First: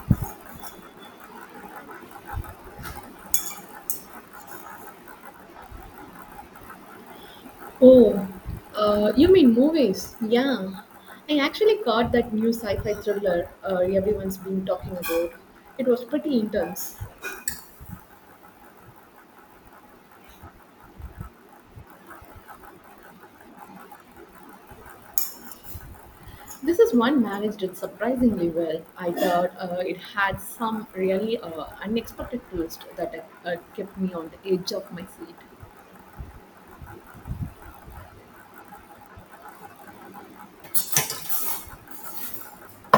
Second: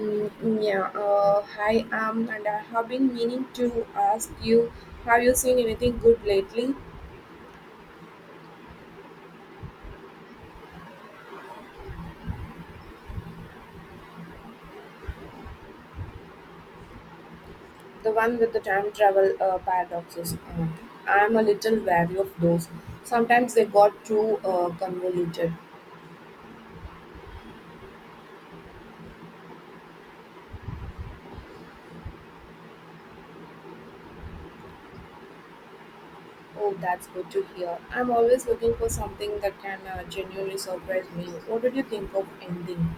Mm, yeah, hi, and I have been meaning to ask you, have you seen anything good lately? Oh, you mean movies? Yeah. I actually caught that new sci fi thriller, everyone's been talking about. It was pretty intense. The one with the time travel paradoxes. I'm a little wary of those. Sometimes they got too convoluted. This is one managed it surprisingly well. I thought it had some really unexpected twist that kept me on the edge of my seat. Oh, that's good to hear. I'm always looking for something that can genuinely surprise me. What did you think of ending?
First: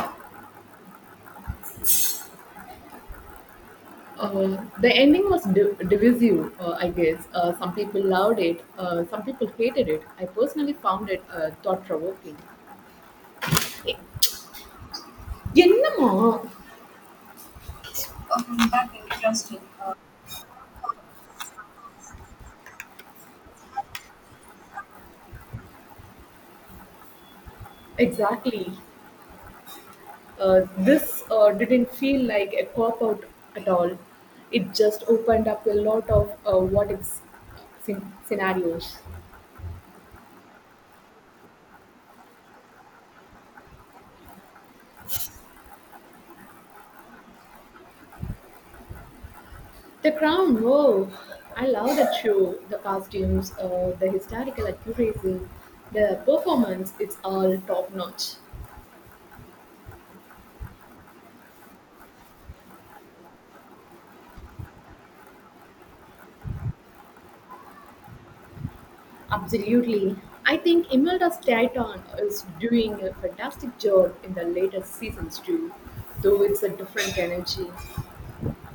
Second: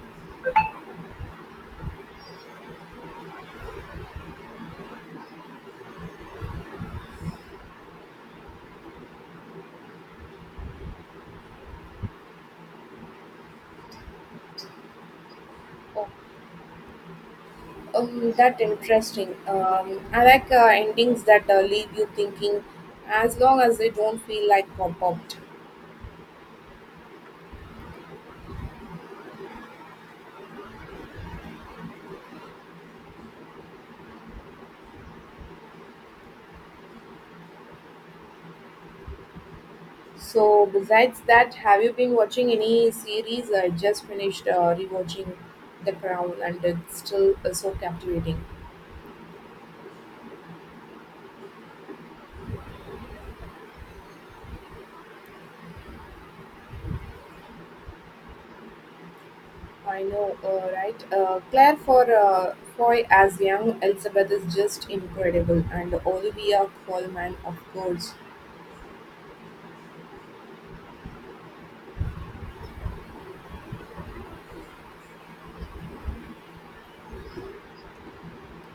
The ending was divisive, I guess. Some people loved it, some people hated it. I personally found it thought provoking. Oh, என்னம்மா. That That's interesting. interesting. I like endings that leave you thinking, as long as they don't feel like pop-up. Exactly. This didn't feel like a cop out at all. It just opened up a lot of what if scenarios. So besides that, have you been watching any series? I just finished rewatching The Crown, and it's still so captivating. The Crown, whoa! I love that show. The costumes, the historical accuracy, the performance, it's all top notch. I know, right? Claire for Foy as young Elizabeth is just incredible, and Olivia Colman, of course. Absolutely. I think Imelda Stanton is doing a fantastic job in the latest seasons too, though it's a different energy.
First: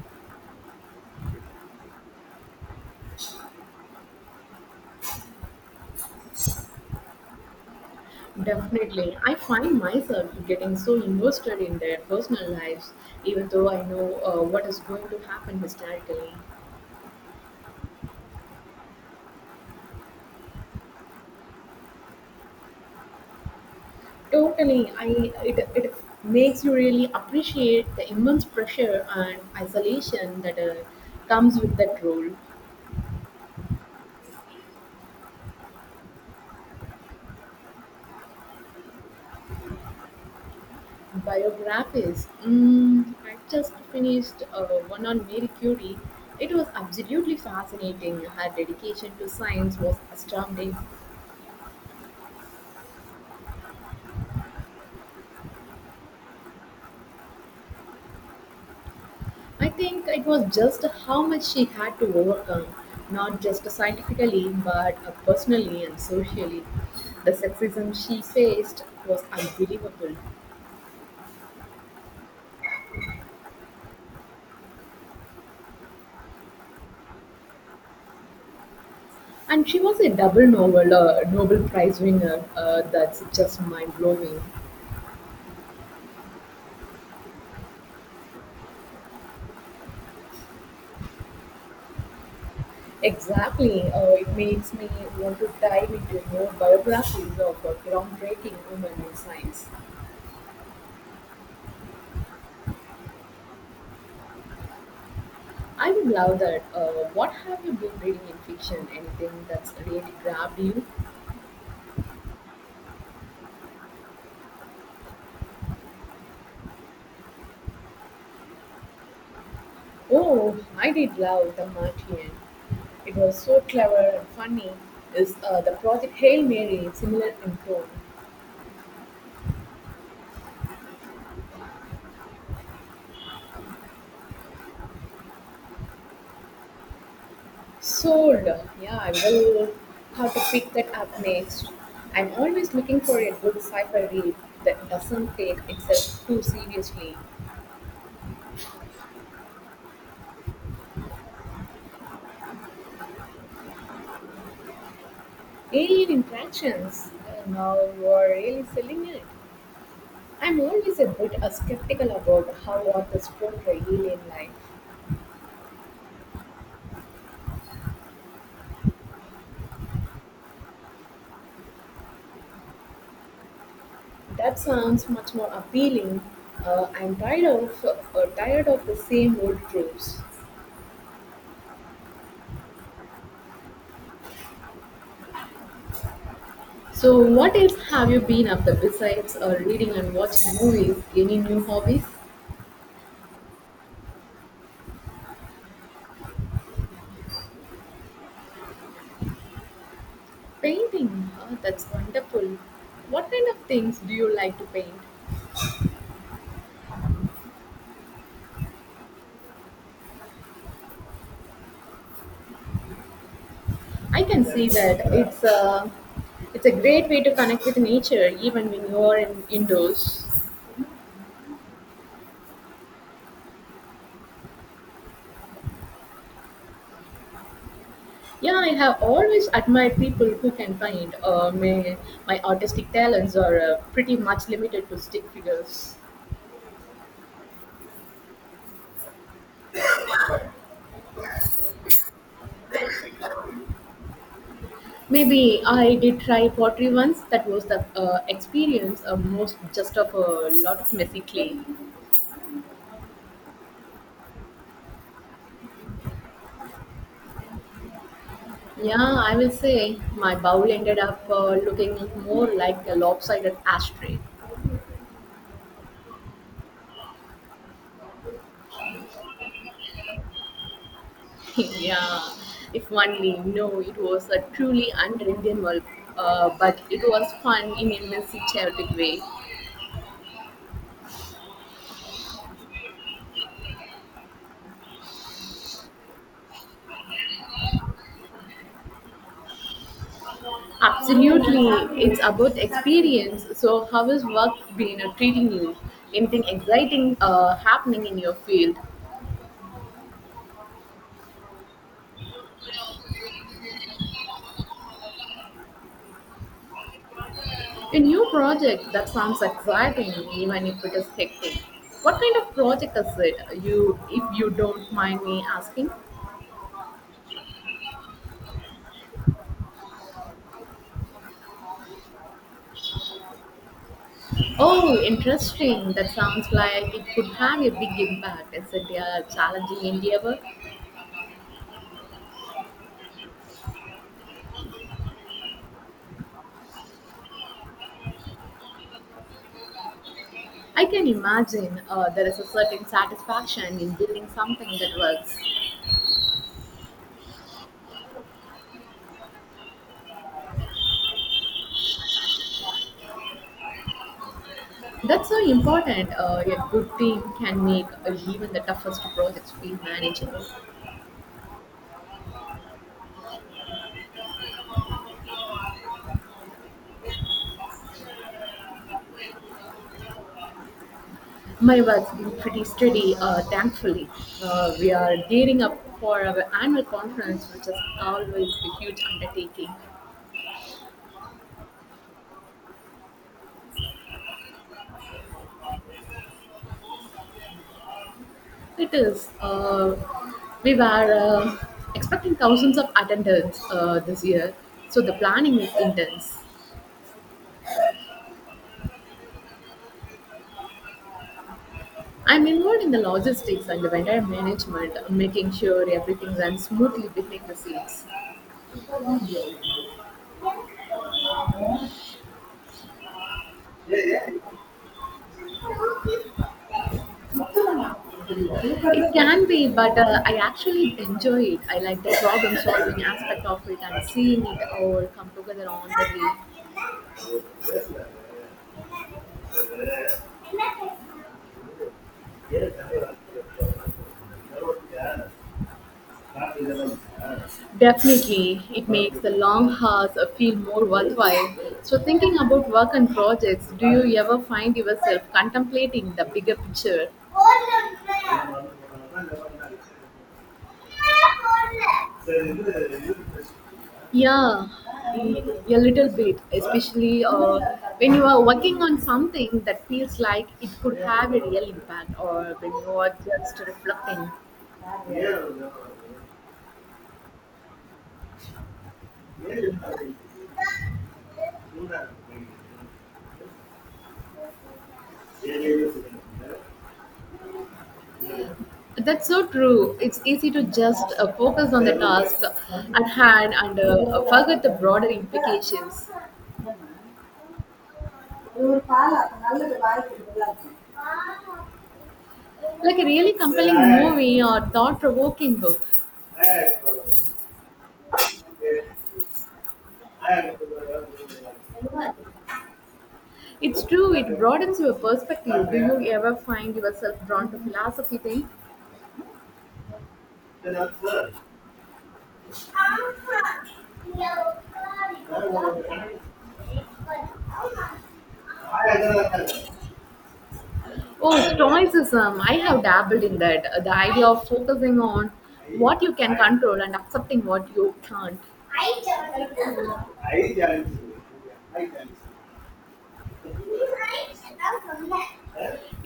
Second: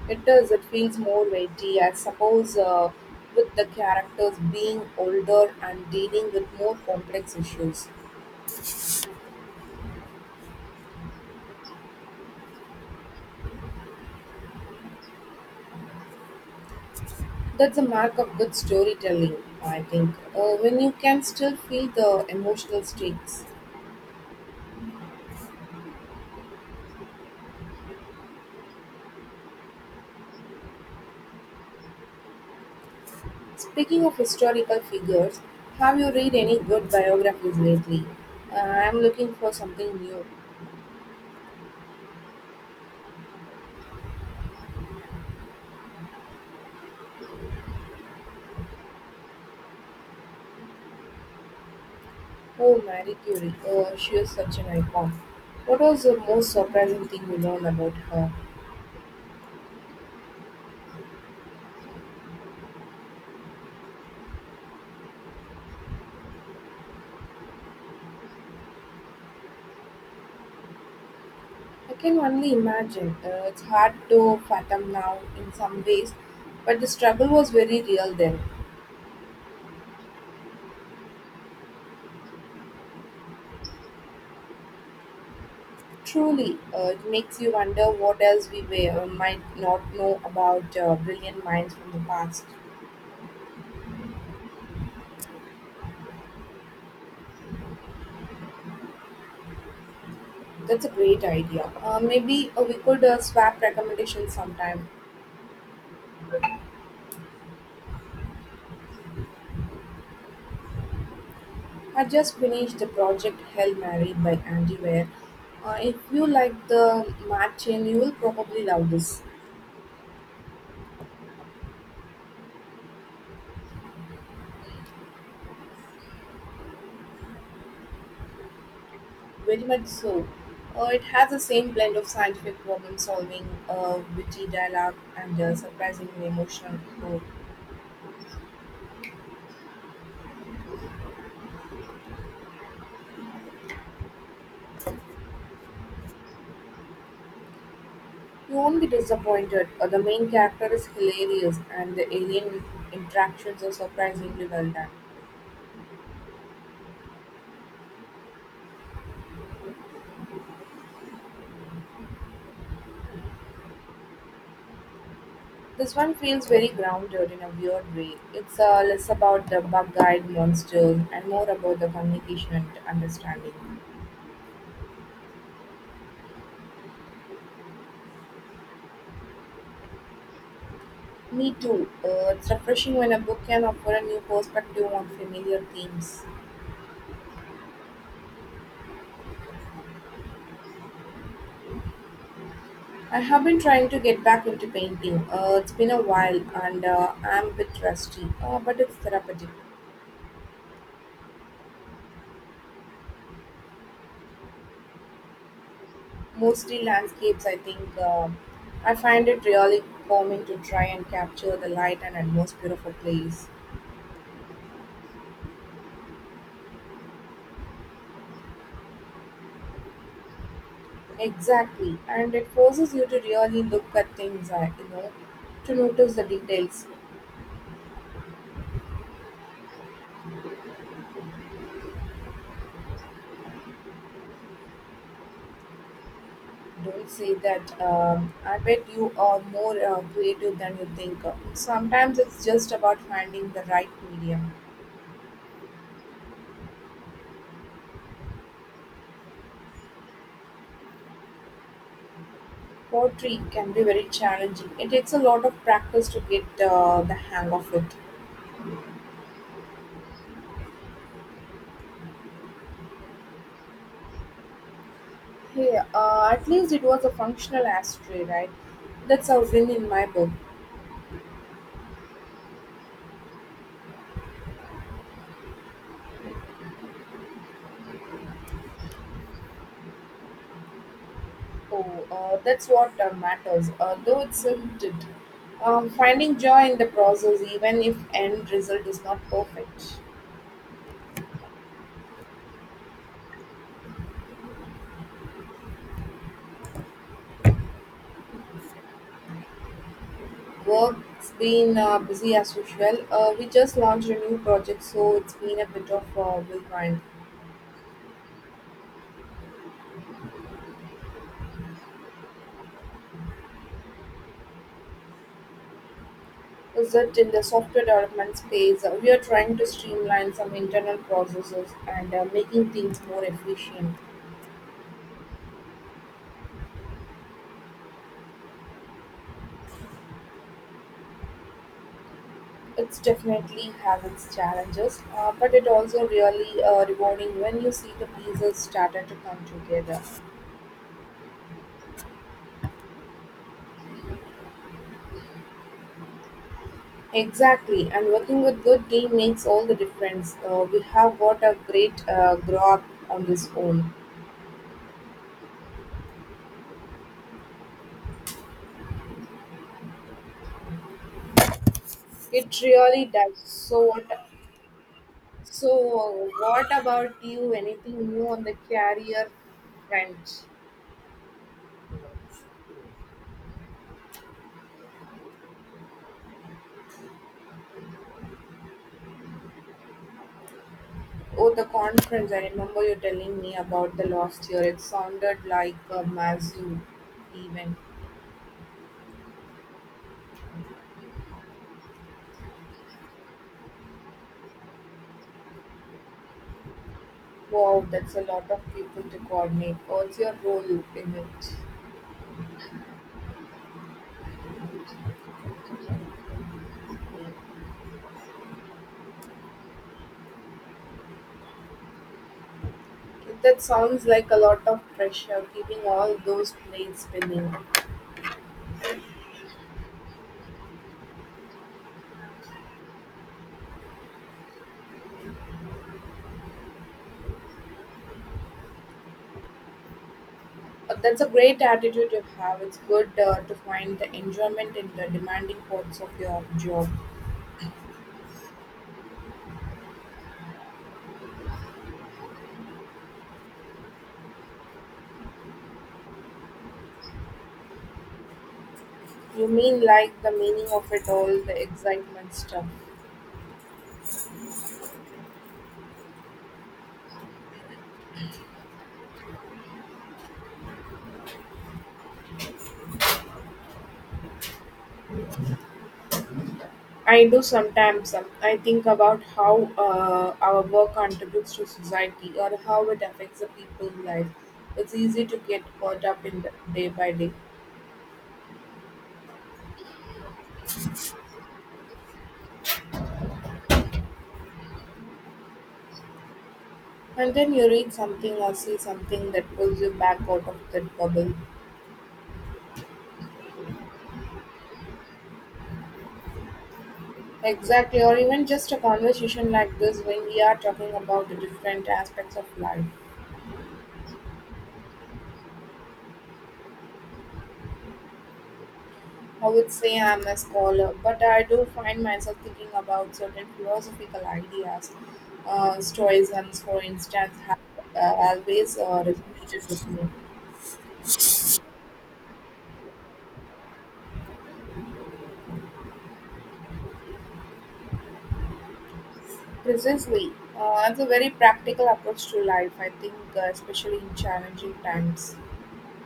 It does. It feels more weighty, I suppose, with the characters being older and dealing with more complex issues. Definitely. I find myself getting so invested in their personal lives, even though I know what is going to happen historically. That's a mark of good storytelling, I think, when you can still feel the emotional stakes. Totally, it makes you really appreciate the immense pressure and isolation that comes with that role. Speaking of historical figures, have you read any good biographies lately? Uh, I'm looking for something new. Biographies. Mm, I just finished one on Mary Curie. It was absolutely fascinating. Her dedication to science was astounding. Oh, Marie Curie, she is such an icon. What was the most surprising thing you learned about her? I think it was just how much she had to overcome, not just scientifically, but personally and socially. The sexism she faced was unbelievable. I can only imagine. It's hard to fathom now in some ways, but the struggle was very real then. And she was a double Nobel, Nobel Prize winner. That's just mind blowing. Truly, it makes you wonder what else we were, might not know about brilliant minds from the past. Exactly. It makes me want to dive into more biographies of groundbreaking women in science. That's a great idea. Maybe we could swap recommendations sometime. I would love that. What have you been reading in fiction? Anything that's really grabbed you? I just finished the project Hell Mary by Andy Weir. If you like the Matt chain, you will probably love this. Oh, I did love The Martian. It was so clever and funny. Is the project Hail Mary similar in tone? Very much so. It has the same blend of scientific problem solving, witty dialogue, and surprisingly emotional core. Sold. Yeah, I will have to pick that up next. I'm always looking for a good sci-fi read that doesn't take itself too seriously. You won't be disappointed. The main character is hilarious, and the alien interactions are surprisingly well done. Alien interactions. Well, now you are really selling it. I'm always a bit skeptical about how authors portray alien life. This one feels very grounded in a weird way. It's less about the bug-eyed monsters and more about the communication and understanding. That sounds much more appealing. I'm tired of the same old tropes. Me too. It's refreshing when a book can offer a new perspective on familiar themes. So, what else have you been up to besides reading and watching movies? Any new hobbies? I have been trying to get back into painting. It's been a while, and I'm a bit rusty, but it's therapeutic. Painting, oh, that's wonderful. What kind of things do you like to paint? Mostly landscapes, I think. I find it really calming to try and capture the light and atmosphere of a place. I can see that it's a great way to connect with nature, even when you are in, indoors. Exactly, and it forces you to really look at things, to notice the details. Yeah, I have always admired people who can paint. My artistic talents are pretty much limited to stick figures. Don't say that. I bet you are more creative than you think. Sometimes it's just about finding the right medium. Maybe I did try pottery once. That was the experience of most just of a lot of messy clay. Pottery can be very challenging. It takes a lot of practice to get the hang of it. Yeah, I will say my bowl ended up looking more like a lopsided ashtray. Hey, at least it was a functional ashtray, right? That's a win in my book. yeah, if only. No, it was a truly unredeemable, but it was fun in a messy, chaotic way. Oh, that's what matters, though it's limited. Finding joy in the process, even if end result is not perfect. Absolutely, it's about experience. So, how has work been treating you? Anything exciting happening in your field? Work's been busy as usual. We just launched a new project, so it's been a bit of a whirlwind. A new project that sounds exciting, even if it is hectic. What kind of project is it? If you don't mind me asking. Is that in the software development space, we are trying to streamline some internal processes and making things more efficient. Oh, interesting. That sounds like it could have a big impact. Is it a challenging endeavor? It's definitely have its challenges, but it also really rewarding when you see the pieces started to come together. I can imagine there is a certain satisfaction in building something that works. Exactly, and working with good team makes all the difference. We have got a great grow up on this own. That's so important. A good team can make even the toughest projects feel manageable. It really does. So what about you? Anything new on the career front? My work's been pretty steady, thankfully. We are gearing up for our annual conference, which is always a huge undertaking. Oh, the conference! I remember you telling me about the last year. It sounded like a massive event. It is. We were expecting thousands of attendance this year, so the planning is intense. Wow, that's a lot of people to coordinate. What's your role in it? I'm involved in the logistics and the vendor management, making sure everything runs smoothly behind the scenes. That sounds like a lot of pressure, keeping all those plates spinning. It can be, but I actually enjoy it. I like the problem solving aspect of it and seeing it all come together on the way. But that's a great attitude to have. It's good to find the enjoyment in the demanding parts of your job. Definitely, it makes the long hours feel more worthwhile. So, thinking about work and projects, do you ever find yourself contemplating the bigger picture? You mean like the meaning of it all, the excitement stuff. Yeah, mm, a little bit, especially when you are working on something that feels like it could have a real impact or when you are just reflecting. I do sometimes. I think about how our work contributes to society or how it affects the people's life. It's easy to get caught up in the day by day. That's so true. It's easy to just focus on the task at hand and forget the broader implications. And then you read something or see something that pulls you back out of that bubble. Like a really compelling movie or thought provoking book. Exactly, or even just a conversation like this when we are talking about the different aspects of life. It's true, it broadens your perspective. Do you ever find yourself drawn to philosophy then? I would say I'm a scholar, but I do find myself thinking about certain philosophical ideas. Stoicisms, for instance, have always resonated with me. Oh, Stoicism. I have dabbled in that. The idea of focusing on what you can control and accepting what you can't. Precisely, it's a very practical approach to life, I think, especially in challenging times.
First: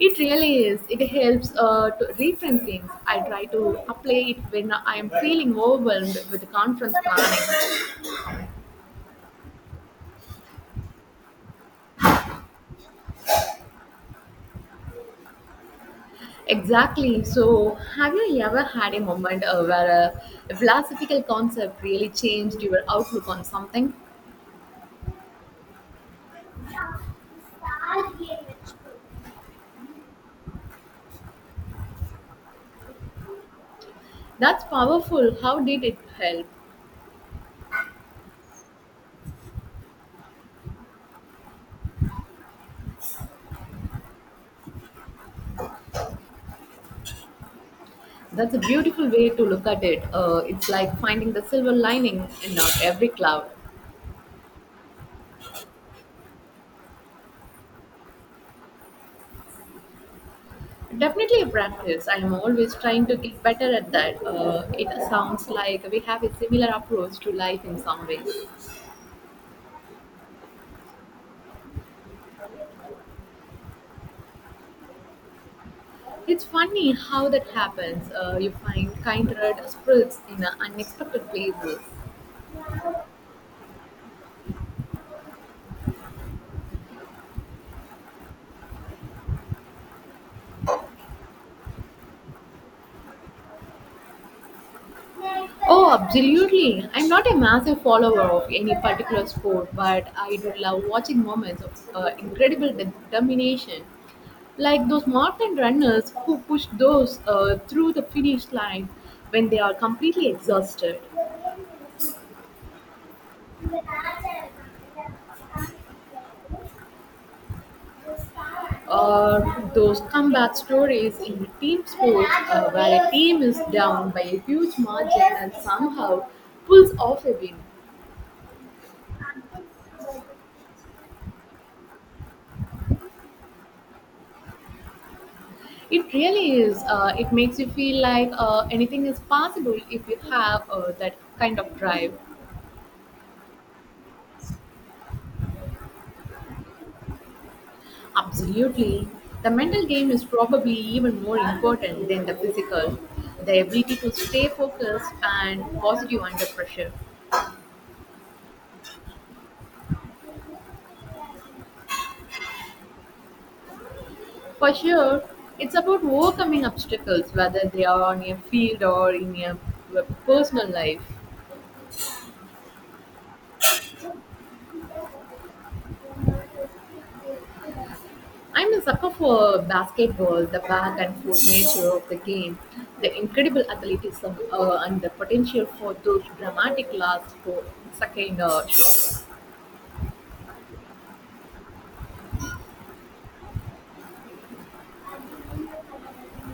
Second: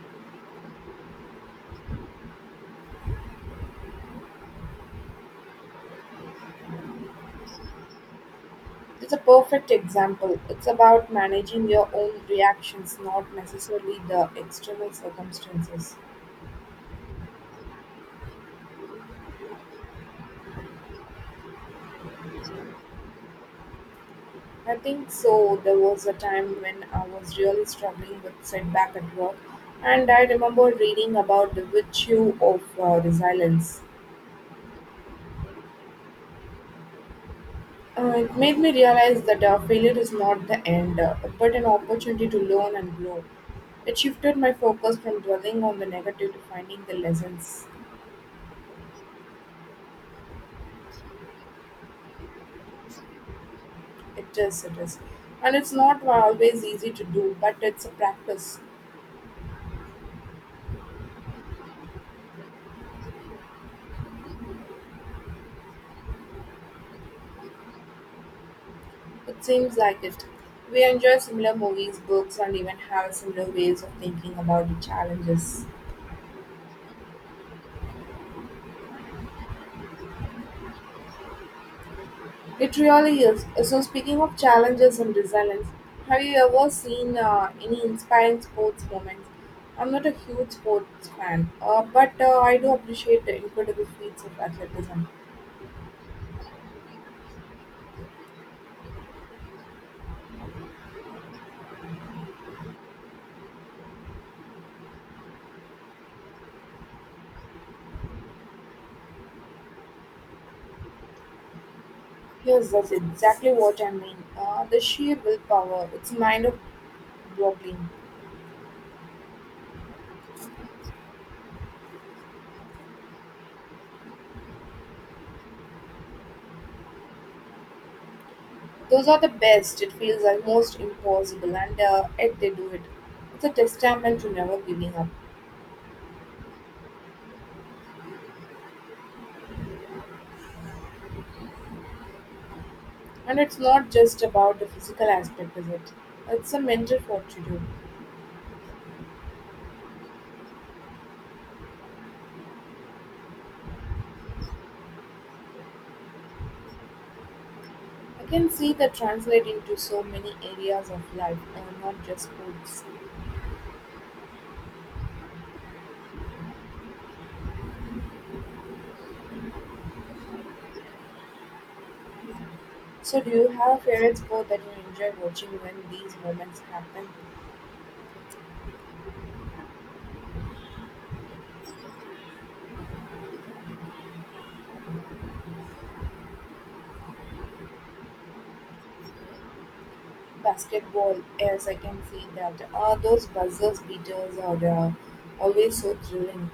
It really is. It helps to reframe things. I try to apply it when I am feeling overwhelmed with conference planning. It's a perfect example. It's about managing your own reactions, not necessarily the external circumstances. Exactly. So, have you ever had a moment where a philosophical concept really changed your outlook on something? I think so. There was a time when I was really struggling with setback at work, and I remember reading about the virtue of resilience. That's powerful. How did it help? It made me realize that failure is not the end, but an opportunity to learn and grow. It shifted my focus from dwelling on the negative to finding the lessons. That's a beautiful way to look at it. It's like finding the silver lining in not every cloud. It is, it is. And it's not always easy to do, but it's a practice. Definitely a practice. I'm always trying to get better at that. It sounds like we have a similar approach to life in some ways. It seems like it. We enjoy similar movies, books, and even have similar ways of thinking about the challenges. It's funny how that happens. You find kindred spirits in unexpected places. It really is. So, speaking of challenges and resilience, have you ever seen any inspiring sports moments? I'm not a huge sports fan, but I do appreciate the incredible feats of athleticism. Oh, absolutely. I'm not a massive follower of any particular sport, but I do love watching moments of incredible determination. Like those marathon runners who push those through the finish line when they are completely exhausted. Yes, that's exactly what I mean. The sheer willpower, it's mind of boggling. Or those comeback stories in team sports where a team is down by a huge margin and somehow pulls off a win. Those are the best. It feels almost impossible, and yet they do it. It's a testament to never giving up. It really is. It makes you feel like anything is possible if you have that kind of drive. And it's not just about the physical aspect, is it? It's a mental fortitude. Absolutely. The mental game is probably even more important than the physical. The ability to stay focused and positive under pressure. I can see that translate into so many areas of life, and not just sports. For sure, it's about overcoming obstacles, whether they are on your field or in your personal life. So, do you have a favorite sport that you enjoy watching when these moments happen? I'm a sucker for basketball, the back and forth nature of the game, the incredible athleticism, and the potential for those dramatic last 4-second shots. Basketball, yes, I can see that. Those buzzers beaters are always so thrilling.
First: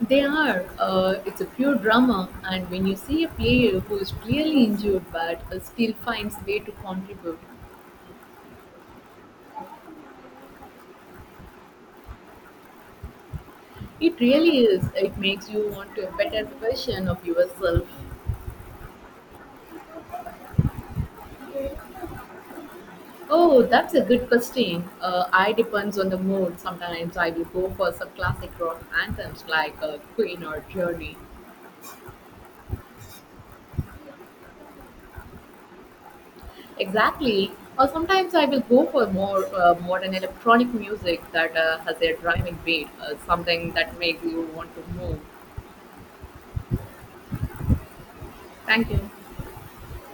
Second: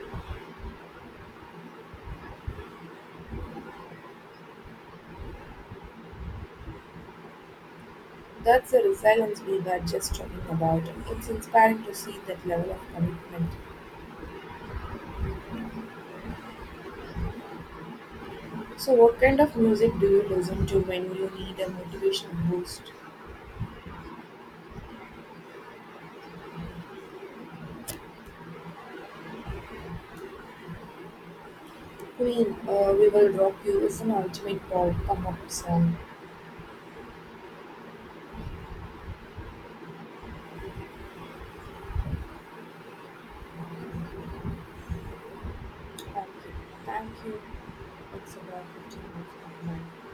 They are, it's a pure drama, and when you see a player who is clearly injured but still finds a way to contribute, That's the resilience we were just talking about. It's inspiring to see that level of commitment. it really is, it makes you want to a better version of yourself. So, what kind of music do you listen to when you need a motivational boost? Oh, that's a good question. I depends on the mood. Sometimes I will go for some classic rock anthems like Queen or Journey. Queen, We Will Rock You is an ultimate pop come up song. Exactly. Or sometimes I will go for more modern electronic music that has a driving beat, something that makes you want to move. Thank you. Thank you. It's about Thank you. 15 minutes of mine.